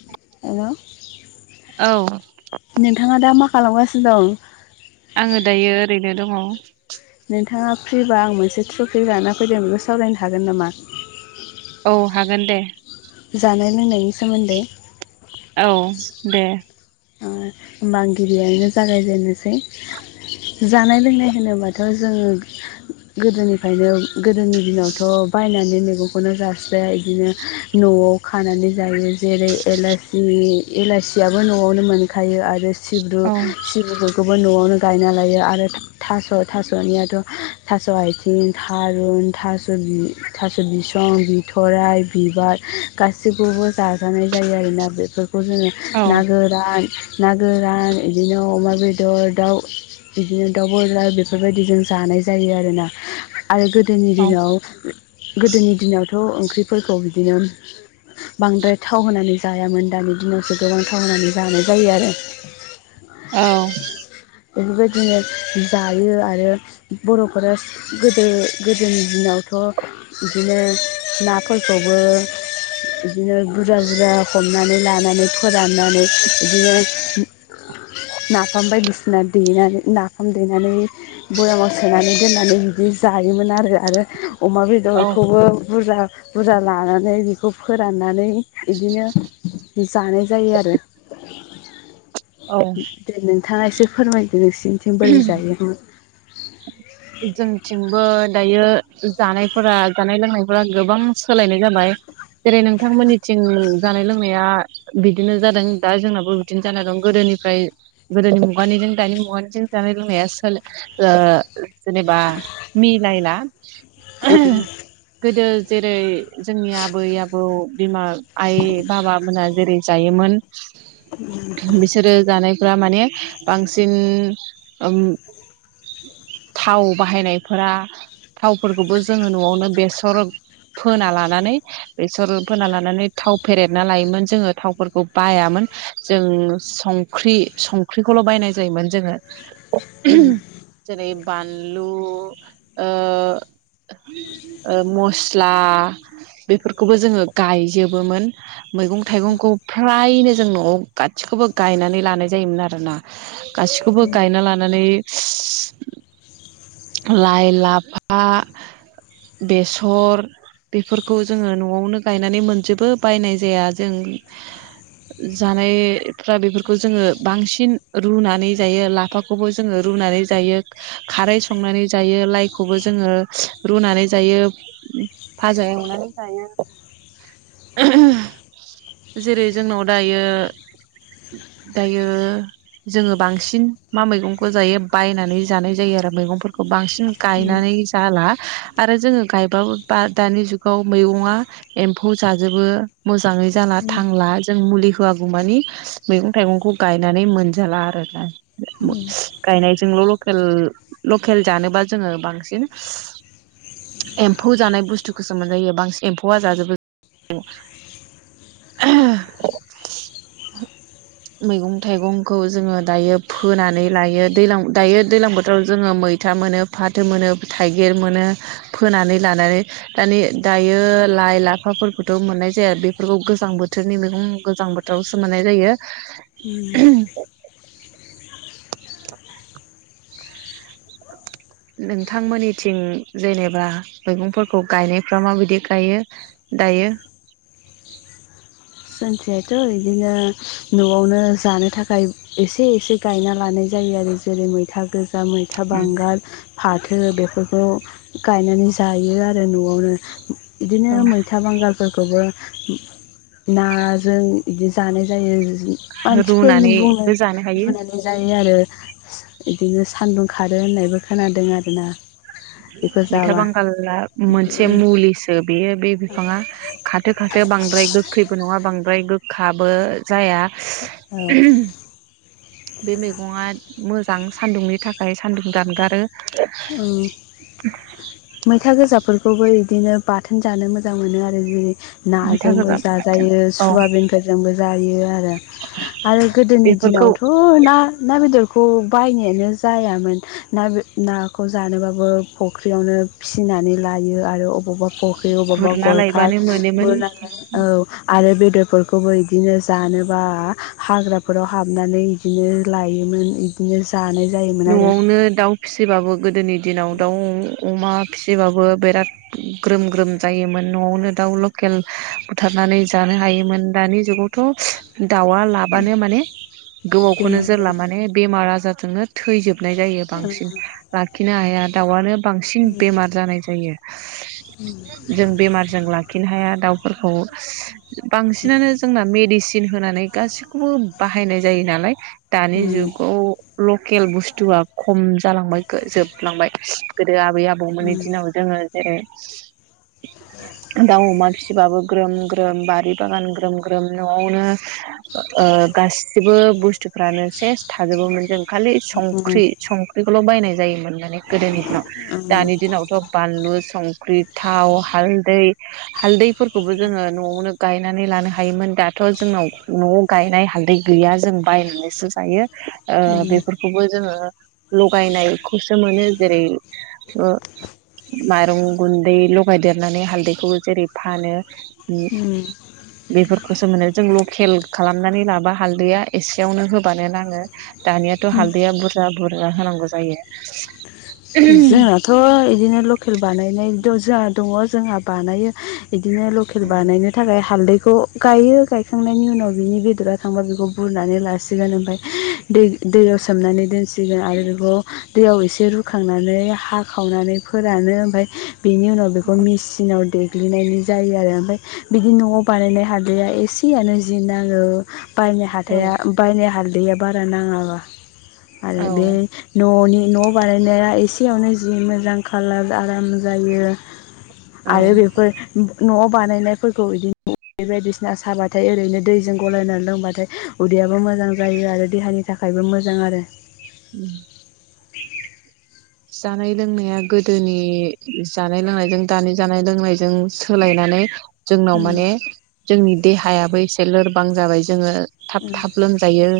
[inaudible] हेल' औ नोंथाङा दा मा खालामगासिनो दं। आङो दायो ओरैनो दङ। नोंथाङा फ्रिबा आं मोनसे थ्रफ्रिग लाना फैदों बेखौ सावरायनो हागोन नामा। औ हागोन दे। जानाय। लोंनायनि सोमोन्दै औ दे। ओ बांगिरियनो जागायजेननोसै जानाय लोंनाय होनोबाथ' जोङो गोदोनिफ्रायनो गोदोनि दिनावथ' बायनानै मैंखौनो जाासाया बिदिनो न'आव खानानै जायो जेरै न बनो मोनखायो आरो सिब्रु औ सिब्रुफोरखौबो न'आवनो गायना लायो आरो थास' थास'नियाथ' थास' आथिं थारुन थास' थास' बिसं बिथरराय बिबार गासिखौबो जाजानाय जायो आरोना बेफोर जोङो औ ान ना गोरान बिदिनो अमा बेदर दाउ बिदिनो दाउ बेदार बेफोरबायदि जों जानाय जायो आरोना। आरो गोनि दिाव गोदोनि दिनाव ब' ओंख्रिफोरखौ बिदिनो बांद्राय थाव होनानै जायामोन दानि दिनावसो गोबां थावनानै जानाय जायो आरो औ बेफोरबायदिनो जायो आरो बर'फोरा गोदो गोदोनि दिनावथ' बिदिनो नाफोरखौबो बिदिनो बुरजा बुरजा हमनानै लानानै फोराननानै बिदिनो नाफाम बायदिसिना देनानै नाफाम देनानै बयामाव सोनानै दोननानै बिदि जायोमोन आरो आरो अमा औ बेदरखौबो बुरजा बुरजा लानानै बेखौ फोराननानै बिदिनो जानै जायो आरो बि दिनो थां इसो फोरमाय जोंनिथिंबो दायो जानायफोरा जानाय लोंनायफोरा गोबां सोलायनाय जाबाय जेरै नोंथांमोननिथिं जानाय लोंनाया बिदिनो जादों दा जोंनाबो बिदिनो जानाय दं गोदोनिफ्राय गोदोनि मुगानिजों दानि मुगानिजों जानाय लोंनाया सो ओ जेनेबा मिलायला गोदो जेरै जोंनि आबै आबौ बिमा आइ बाबा मोना जेरै जायोमोन बिसोरो जानाय फ्रा माने बांसिन ओम थाव बाहायनायफोरा थावफोरखौबो जोङो नआवनो बेसर फोना लानानै बेसर फोना लानानै थाव फेरेदना लायोमोन जोङो थावफोरखौ बायामोन जों संख्रि संख्रिखौल बायना जायोमोन जोङो। जेरै- बानलु ओ मस्ला बेफोरखौबो जोङो गायजोबोमोन मैगं थाइगंखौ फ्रायनो जों नआव गाैखौबो गायनानै लानाय जायोमोन आरोना गासिखौबो नानै लाइ लाफा बेसर बेफोरखौ जोङो नआवनो गायनानै मोनजोबो बायनाय जाया जों जानायफ्रा बेफोरखौ जोङो बांसिन रुनानै जायो लाफाखौबो जोङो रुनानै जायो खारै संनानै जायो लाइखौबो जोङो रुनानै जायो भाजा एवनानै जायो जेरै जोंनाव दायो दायो जोङो बांसिन मा मैगंखौ जायो बायनानै जानाय जायो आरो मैगं फोरखौ बांसि उम गायनानै जाला आरो जोङो गायबाबो बा दानि जुगाव मैगङा एम्फौ जाजोबो मोजाङै जाला उम थांला जों मुलि होआगौ मानि मैगं थाइगंखौ गायनानै मोनजाला आरोना उम गायनाय जोंल लकेल लकेल जानोबा जोङो बांसिन एम्फौ जानाय बुस्थुखौसो मोनजायो बांसिन एम्फौआ जाजोबो मैगं थाइगंखौ जोङो दायो फोनानै लायो दैलां दायो दैलां बोथोराव जोङो मैथा मोनो फाथो मोनो थाइगिर मोनो फोनानै लानानै दानि दायो लाइ लाफाफोरखौथ मोननाय जाया बेफोरखौ गोजां बोथोरनि मैगं गोजां बोथोरावसो मोननाय जायो उम [inaudible] नोंथांमोननिथिं जेनेबा मैगंफोरखौ गायनायफ्रा माबायदि गायो दायो जोंथिहायथ इदिनो नआवनो जानो थाखाय एसे एसे गायना लानाय जायो आरो जेरै मैथा गोज जा मैथा बांगाल फाथो बेफोरखौ गायनानै जायो आरो नआवनो बिदिनो औ मैथा बांगाल फोरखौबो नाजों बिदि जानाय जायो मानसिफोर बुंनो रुनानैबो जानो हायो लुनानै जायो आरो बिदिनो सान्दुं खारो होननायबो खोनादों आरोना बेखौ मैथा जाबा बांगाला मोनसे मुलिसो बेयो बे बिफाङा खाथो खाथो बांद्राय गोखैबो नङा बांद्राय गोखाबो जाया औ बे मैगंआ मो मोजां सान्दुंनि थाखाय सान्दुं दानगारो मैथा गोजाफोरखौबो बिदिनो बाथोन जानो मोजां मोनो आरो जेरै मैथा नाजोंबो गोजा बाथोन जाजायो औ सुवाबिनफोरजोंबो जायो आरो आरो गोदोनि बेफोरखौ दिनावथ' ना ना बेदर खौ बायनायानो जायामोन ना बे ना‌ खौ जानोबाबो फुख्रियावनो फिसिनानै लायो आरो अबावबा फख्रि बबावबा गुरना गरखा लायबानो मोनोमोन गुरनाय औ आरो बे बेफोरखौबो बिदिनो जानोबा हाग्राफोराव हाबनानै बिदिनो लायोमोन बिदिनो जानाय जायोमोन आरो न'आवनो दाउ फिसिबाबो गोदोनि दिनाव दाउ अमा फिसिबाबो बिराद ग्रोम ग्रोम जायोमोन न'आवनो दाउ लकेल बुथारनानै जानो हायोमोन दानि जुगावथ'‌ दाउ आ लाबानो माने गोबावखौनो बेमारजों जोरला माने बेमार आजार जोङो थैजोब नाय जायो ओं बांसिन लाखिनो हाया। दाउ आनो बांसिन बेमार जानाय जायो। जों बेमारजों लाखिनो हाया दाउफोरखौ। बांसिनानो जोंना मेडिसिन होनानै गासिखौबो बाहायनाय जायो नालाय दानि ओम जुगाव ल केल बुस्थुआ खम जालांबाय जोबलांबाय। गोदो आबै आबौमोननि ओम दिनाव जोङो [unintelligible] दाउ अमा फिसिबाबो ग्रोम ग्रोम बारि बागान ग्रोम ग्रोम न'आवनो ओ गासिबो बुस्थुफ्रानो सेस थाजोबोमोन। जों खालि संख्रि संख्रिखौल' जायोमोन माने गोदोनि दिनाव। दानि दिनावथ' बानलु संख्रि, थाव, हालदै फोरखौबो जोङो न'आवनो गायनानै लानो हायोमोन। दाथ' जोंनाव न'आव गायनाय हालदै गैया जों बायनानैसो जायो। जोंनाथ' ओ जोङो लगायनायखौसो मोनो जेरै माइरं गुन्दै लगायदेरनानै हालदैखौबो जेरै फानो ओम बेफोर खौसो मोनो जों लकेल खालामनानै लाबा हालदैया एसेयावनो होबानो नाङो, दानि हालदैया बुरजा बुर जा होनांगौ जायो। उम जोंहाथ' बिदिनो लकेल बानायनाय जोंहा दङ जोंहा बानायो [inaudible] हालदैखौ गायो, गायखांनायनि उनाव बिनि बेदरा थांबा बेखौ बुरनानै लासिगोन। ओमफ्राय दै दैयाव सोमनानै दोनसिगोन आरो बेखौ दैयाव एसे रु खांनानै हाखावनानै फोरानो ओमफ्राय बेनि उनाव बेखौ मिसिनाव दै ग्लिनायनि जायो आरो ओमफाय बिदि न'आव बानायनाय हालदिया एसेयानो जि नाङो। बायनो औ हाथाया बायनो हाल दैैया बारा नाङाबा। आरो बे न'नि न' बानाय नाया एसेयावनो जि मोजां कालार आराम जायो। औ आरो बेफोर न'आव बानायनायफोरखौ बिदिनो बायदिसिना साबाथाय ओरैनो दैजों गलायनानै लोंबाथाय उदैयाबो मोजां जायो आरो देहानि थाखायबो मोजां आरो। उम। बे [inaudible] [unintelligible] जानाय लोंनाया गोदोनि जानाय लोंनायजों दानि जानाय लोंनायजों सोलायनानै जोंनाव उम माने जोंनि देहायाबो एसे लोरबां जाबाय जोङो थाब उम थाब लोमजायो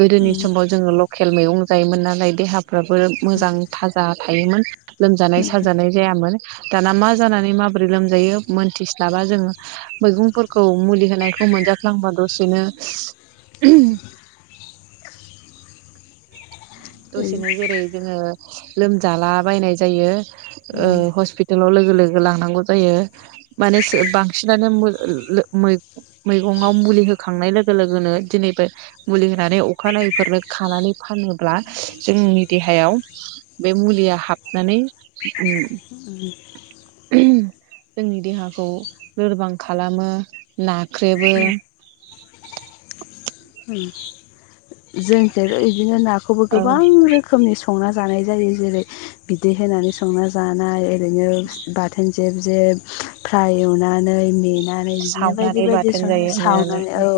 गोदोनि समाव जोङो लकेल मैगं जायोमोन नालाय देहा फोराबो मोजां थायोमोन। लोमजानाय उम साजानाय जायामोन। दाना मा जानानै माबोरै लोमजायो मोनथिस्लाबा जोङो मैगंफोरखौ मुलि होनायखौ मोनजाफ्लांबा दसेनो उ उम दसेनो जेरै जोङो लोमजाला बायनाय जायो। ओ उम हस्पितालाव लो लोगो लानांगौ जायो माने बांसिनानो मो-ओ-लो-मै-मैगंआव मुलि होखांनाय लोगो लोगोनो दिनैबो मुलि होनानै अखानायैफोरनो खानानै फानोब्ला जोंनि देहायाव बे मुलिया हाबनानै उम। जोंनि देहाखौ लोरबां खालामो ना ख्रेबो उम [inaudible] उम। जोंथो इदिनो नाखौबो औ गोबां रोखोमनि स संना जानाय जायो जेरै बिदै होनानै संना जानाय ओरैनो बाथोन जेब जेब फ्राय एवनानै मे नानै बिदिनो बायदि सावनानै बायदि बाथोन सङो जायो होननानै सावनानै औ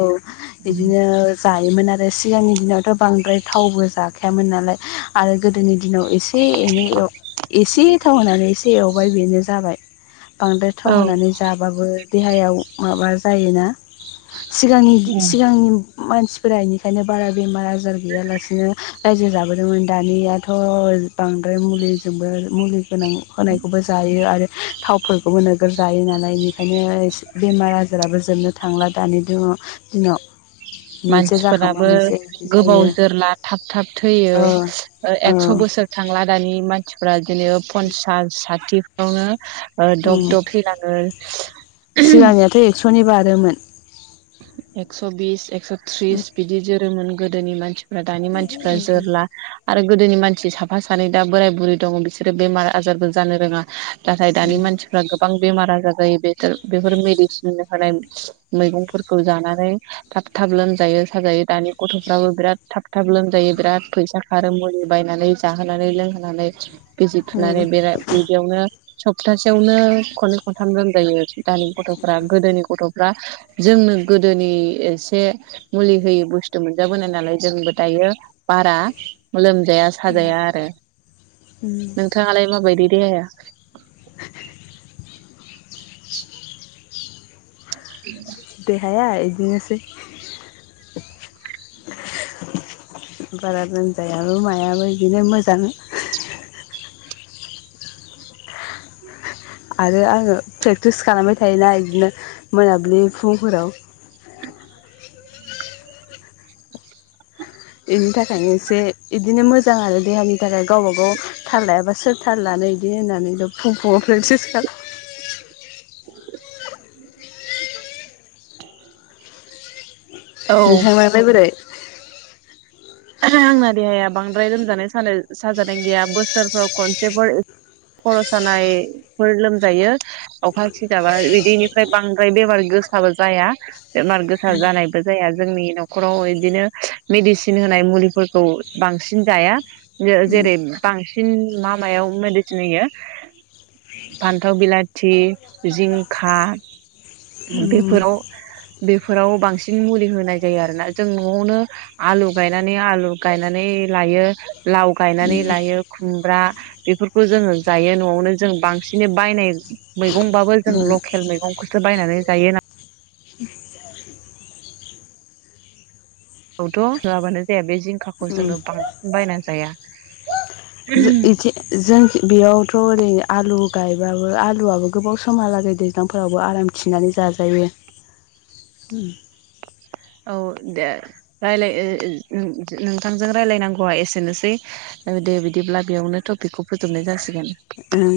इ बिदिनो जायोमोन आरो सिगांनि दिनावथ' बांद्राय थावबो जाखायामोन नालाय आरो गोदोनि दिनाव एसे एनै एसे थाव होनानै एसे एवबाय बेनो जाबाय बांद्राय थाव होनानै जाबाबो देहायाव माबा जायोना औ सिगांनि मानसिफोरा बेनिखायनो बारा बेमार आजार गैयालासिनो रायजो जाबोदोंमोन दानियाथ' बांद्राय मुलिजोंबो मुलि गोनां होनायखौबो जायो आरो थावफोरखौबो नोगोर जायो नालाय बेनिखायनो बेमार आजाराबो जोबनो थांला दानि दिन दिनाव मोनसे जाखांबा मानसिफोराबो मोनसे बिदि गोबाव जायो जोरला थाब थाब थैयो ओ औ एकस' बोसोर थांला दानि मानसि फ्रा बिनो पन्सास साथि नंगौ ना। दब उम दब थैलाङो। सिगांनियाथ एकसनि बारो। बारोमोन। एकस बिस एकस। थ्रिस बिदि जो जोरोमोन गोदोनि मानसि फ्रा दानि मानसिफ्रा जोरला। आरो गोदोनि मानसि साफा सानै दा बोराय बुरि दङ बिसोरो बेमार आजारबो जानो रोङा। नाथाय दानि मानसिफ्रा गोबां बेमार आजार। बे बेफोर मेदिसिन होनाय मैगं। फोरखौ जानानै थाब थाब लोमजायो साजायो दानि गथफ्राबो बिराद थाब थाब लोमजायो बिराद फैसा खारो मुलि बायनानै जाहोनानै लोंहोनानै। बिजि थुनानै बेरा बेदियावनो। सप्तासेयावनो खननै खनथाम लोमजायो आरोखि। दानि गथफोरा गोदोनि गथ। फ्रा। जोंनो गोदोनि एसे मुलि होयि बुस्थु मोनजाबोनाय नालाय जोंबो दायो बारा लोम जाया साजाया आरो नोंथाङालाय माबायदि। [inaudible] [inaudible] देहाया। बिदिनोसै बारा लोमजायाबो मायाबो बिदिनो मोजां। आरो आंङो प्रेक्टिस खालामबाय थायोना इदिनो मोनाबिलि फुंफोराव। [inaudible] बेनि थाखायनो एसे बिदिनो मोजां आरो देहानि थाखाय गावबा गाव थाल लायाबा सोर थाल लानो बिदि होननानै फुं फुङाव प्रेक्टिस खालाम। [inaudible] औ नोंथांमोनालाय बोरै। आंना देहाया बांद्राय लोमजानाय साजानाय गैया बोसोरफ्राव खनसेफोर खर सानायफोर लोमजायो अखा सिजाबा बिदिनिफ्राय बांद्राय बेमार गोसाबो जाया बेमार गोसा जानायबो जाया जोंनि नखराव बिदिनो मेडिसिन दोन। होनाय मैगंफोरखौ बांसिन जाया जेरै बांसिन मा मायाव मुलि होनब्ला फानथाव बिलाथि जिंखा बेफोराव बेफोराव बांसिन मुलि होनाय जायो आरोना जों नआवनो आलु। गायनानै आलु गायनानै लायो लाव गायनानै लायो खुमब्रा बेफोरखौ जोंङो जायो नआवनो जों बांसिनै बायनाय मैगंबाबो जों लकेल मैगंखौसो बायनानै जायो नाय। थ होआबानो जाया बे जिंखाखौ जोंङो बांसिन बायना जाया। इदि जों। बेयावथ ओरै आलु गायबाबो आलुआबो गोबाव समहालागै दैज्लांफोरावबो आराम थिनानै जाजायो। औ दे रायलाय नोंथांजों रायलायनांगौआ एसेनोसै दे बिदिब्ला बेयावनो टपिकखौ फोजोबनाय जासिगोन। ओं।